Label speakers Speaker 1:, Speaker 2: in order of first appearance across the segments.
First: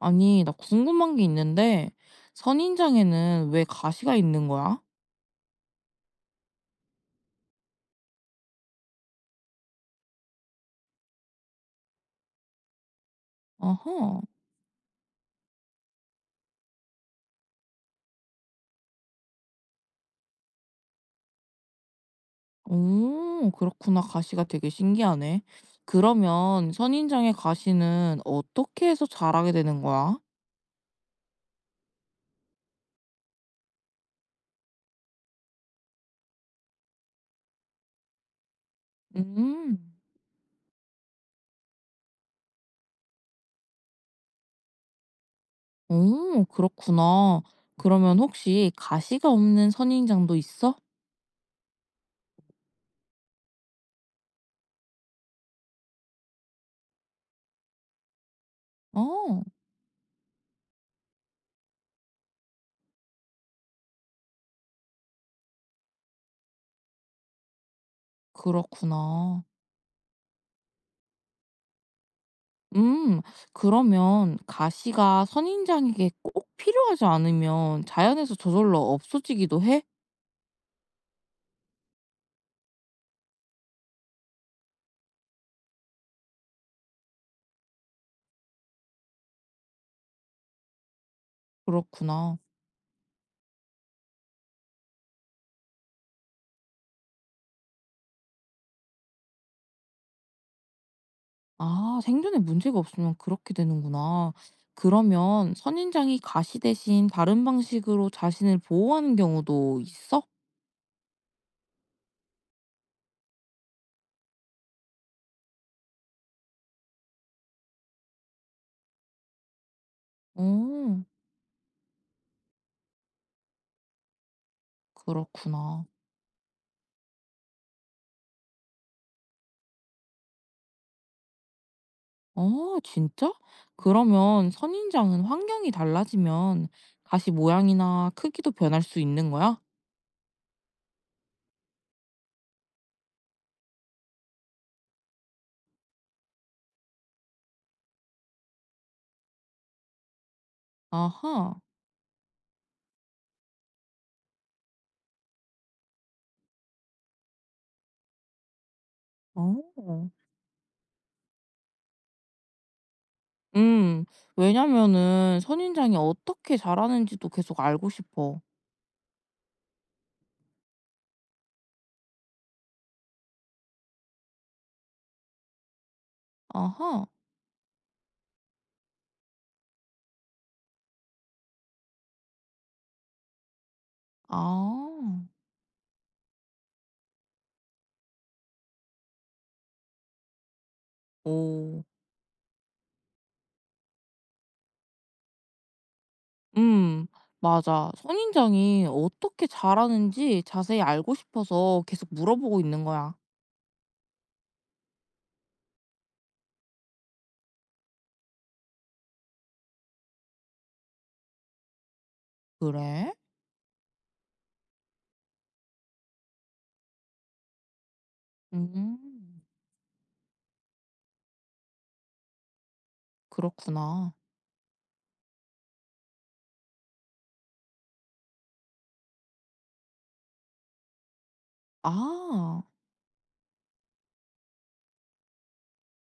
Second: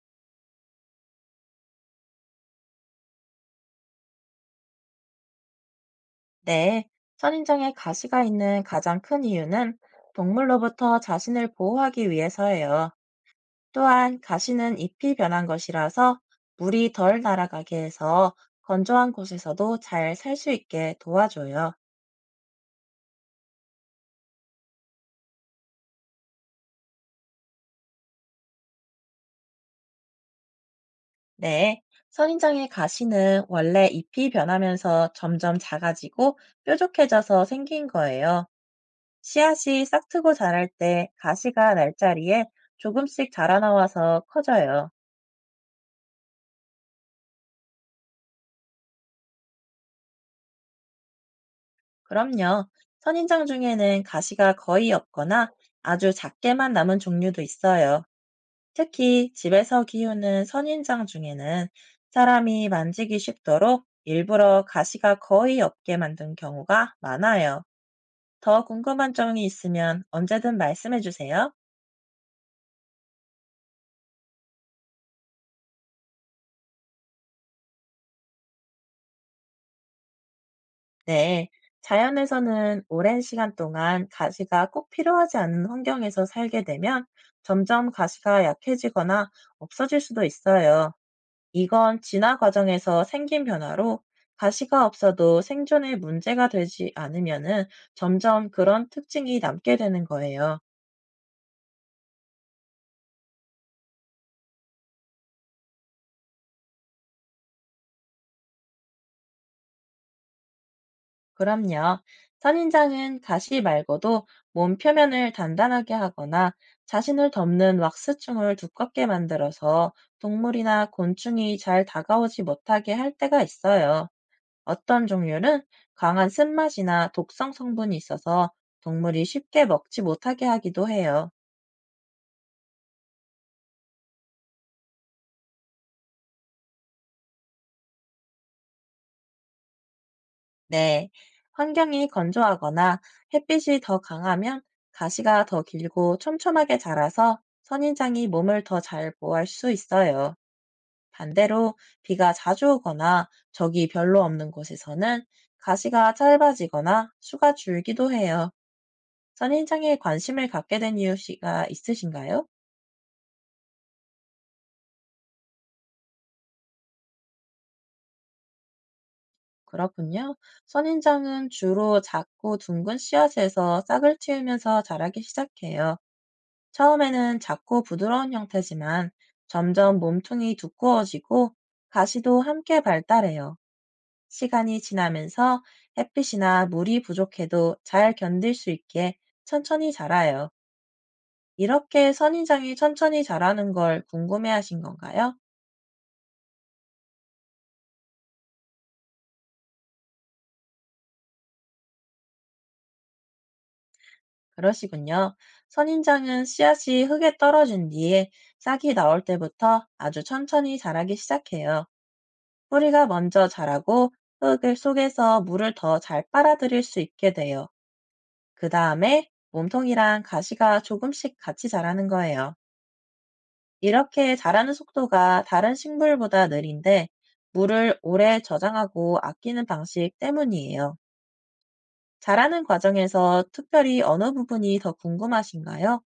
Speaker 1: 아니, 나 궁금한 게 있는데, 선인장에는 왜 가시가 있는 거야?
Speaker 2: 네, 선인장에 가시가 있는 가장 큰 이유는 동물로부터 자신을 보호하기 위해서예요. 또한
Speaker 1: 아하.
Speaker 2: 가시는 잎이 변한 것이라서 물이 덜 날아가게 해서 건조한 곳에서도 잘 살 수 있게 도와줘요.
Speaker 1: 오, 그렇구나. 가시가 되게 신기하네. 그러면 선인장의 가시는 어떻게 해서 자라게 되는 거야?
Speaker 2: 네, 선인장의 가시는 원래 잎이 변하면서 점점 작아지고 뾰족해져서 생긴 거예요. 씨앗이
Speaker 1: 음.
Speaker 2: 싹트고 자랄 때 가시가 날자리에 조금씩 자라나와서 커져요.
Speaker 1: 오, 그렇구나. 그러면 혹시 가시가 없는 선인장도 있어?
Speaker 2: 그럼요. 선인장 중에는 가시가 거의 없거나 아주 작게만 남은 종류도 있어요. 특히
Speaker 1: 어.
Speaker 2: 집에서 키우는 선인장 중에는 사람이 만지기 쉽도록 일부러 가시가 거의 없게 만든 경우가 많아요. 더 궁금한
Speaker 1: 그렇구나.
Speaker 2: 점이 있으면 언제든 말씀해 주세요.
Speaker 1: 음. 그러면 가시가 선인장에게 꼭 필요하지 않으면 자연에서 저절로 없어지기도 해?
Speaker 2: 네. 자연에서는 오랜 시간 동안 가시가 꼭 필요하지 않은 환경에서 살게 되면 점점 가시가 약해지거나 없어질 수도 있어요. 이건 진화
Speaker 1: 그렇구나.
Speaker 2: 과정에서 생긴 변화로 가시가 없어도 생존에 문제가 되지 않으면은 점점 그런 특징이 남게 되는 거예요.
Speaker 1: 아, 생존에 문제가 없으면 그렇게 되는구나. 그러면 선인장이 가시 대신 다른 방식으로 자신을 보호하는 경우도 있어?
Speaker 2: 그럼요. 선인장은 가시 말고도 몸 표면을 단단하게 하거나 자신을 덮는 왁스충을 두껍게 만들어서
Speaker 1: 어,
Speaker 2: 동물이나 곤충이 잘 다가오지 못하게 할 때가 있어요. 어떤 종류는
Speaker 1: 그렇구나.
Speaker 2: 강한 쓴맛이나 독성 성분이 있어서 동물이 쉽게 먹지 못하게 하기도 해요.
Speaker 1: 어, 진짜? 그러면 선인장은 환경이 달라지면 가시 모양이나 크기도 변할 수 있는 거야?
Speaker 2: 네. 환경이 건조하거나 햇빛이 더 강하면 가시가 더 길고 촘촘하게 자라서 선인장이 몸을 더 잘 보호할 수 있어요.
Speaker 1: 아하.
Speaker 2: 반대로 비가 자주 오거나 적이 별로 없는 곳에서는 가시가 짧아지거나 수가 줄기도 해요. 선인장에
Speaker 1: 어.
Speaker 2: 관심을 갖게 된 이유가 있으신가요?
Speaker 1: 음. 왜냐면은 선인장이 어떻게 자라는지도 계속 알고 싶어.
Speaker 2: 그렇군요. 선인장은 주로 작고 둥근 씨앗에서 싹을 틔우면서 자라기 시작해요.
Speaker 1: 아하.
Speaker 2: 처음에는 작고 부드러운 형태지만 점점 몸통이 두꺼워지고 가시도 함께 발달해요.
Speaker 1: 아.
Speaker 2: 시간이 지나면서 햇빛이나 물이 부족해도 잘 견딜 수 있게 천천히 자라요.
Speaker 1: 오.
Speaker 2: 이렇게 선인장이 천천히 자라는 걸 궁금해 하신 건가요?
Speaker 1: 음. 맞아. 선인장이 어떻게 자라는지 자세히 알고 싶어서 계속 물어보고 있는 거야.
Speaker 2: 그러시군요. 선인장은 씨앗이 흙에 떨어진 뒤에 싹이 나올 때부터 아주 천천히 자라기 시작해요. 뿌리가
Speaker 1: 그래?
Speaker 2: 먼저 자라고 흙을 속에서 물을 더 잘 빨아들일 수 있게 돼요. 그 다음에
Speaker 1: 음.
Speaker 2: 몸통이랑 가시가 조금씩 같이 자라는 거예요.
Speaker 1: 그렇구나.
Speaker 2: 이렇게 자라는 속도가 다른 식물보다 느린데 물을 오래 저장하고 아끼는 방식 때문이에요.
Speaker 1: 아.
Speaker 2: 자라는 과정에서 특별히 어느 부분이 더 궁금하신가요?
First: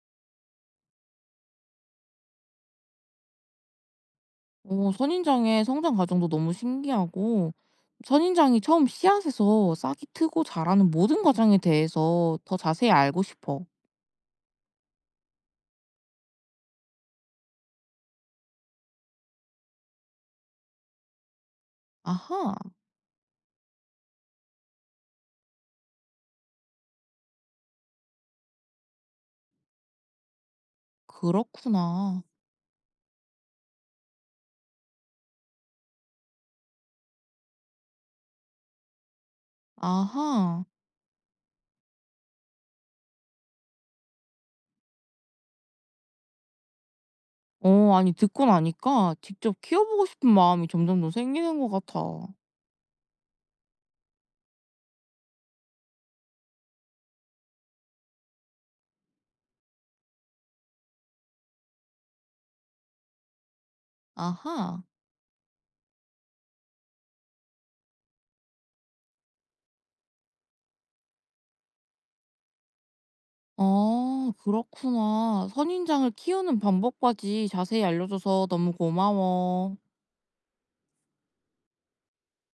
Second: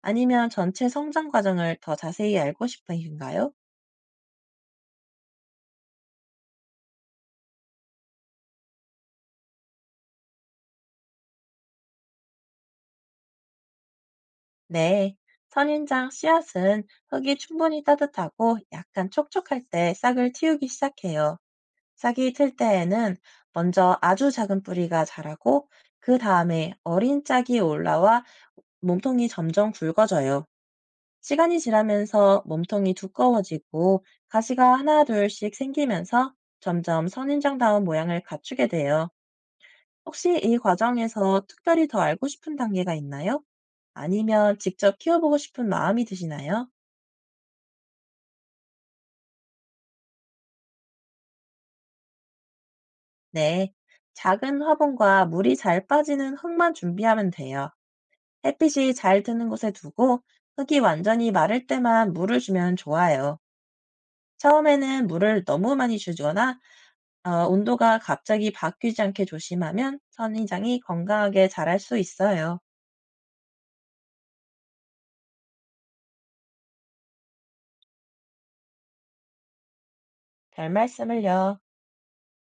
Speaker 2: 아니면 전체 성장 과정을 더 자세히 알고 싶으신가요?
Speaker 1: 어, 선인장의 성장 과정도 너무 신기하고 선인장이 처음 씨앗에서 싹이 트고 자라는 모든 과정에 대해서 더 자세히 알고 싶어.
Speaker 2: 네, 선인장 씨앗은 흙이 충분히 따뜻하고 약간 촉촉할 때 싹을 틔우기 시작해요. 싹이
Speaker 1: 아하.
Speaker 2: 틀 때에는 먼저 아주 작은 뿌리가 자라고 그 다음에 어린 짝이 올라와 몸통이 점점 굵어져요. 시간이
Speaker 1: 그렇구나.
Speaker 2: 지나면서 몸통이 두꺼워지고 가시가 하나 둘씩 생기면서 점점 선인장다운 모양을 갖추게 돼요. 혹시 이
Speaker 1: 아하.
Speaker 2: 과정에서 특별히 더 알고 싶은 단계가 있나요? 아니면 직접 키워보고 싶은 마음이 드시나요?
Speaker 1: 어, 아니 듣고 나니까 직접 키워보고 싶은 마음이 점점 더 생기는 것 같아.
Speaker 2: 네. 작은 화분과 물이 잘 빠지는 흙만 준비하면 돼요. 햇빛이 잘 드는 곳에 두고 흙이 완전히 마를 때만 물을 주면 좋아요.
Speaker 1: 아하.
Speaker 2: 처음에는 물을 너무 많이 주거나 온도가 갑자기 바뀌지 않게 조심하면 선인장이 건강하게 자랄 수 있어요.
Speaker 1: 아, 그렇구나. 선인장을 키우는 방법까지 자세히 알려줘서 너무 고마워.
Speaker 2: 별 말씀을요.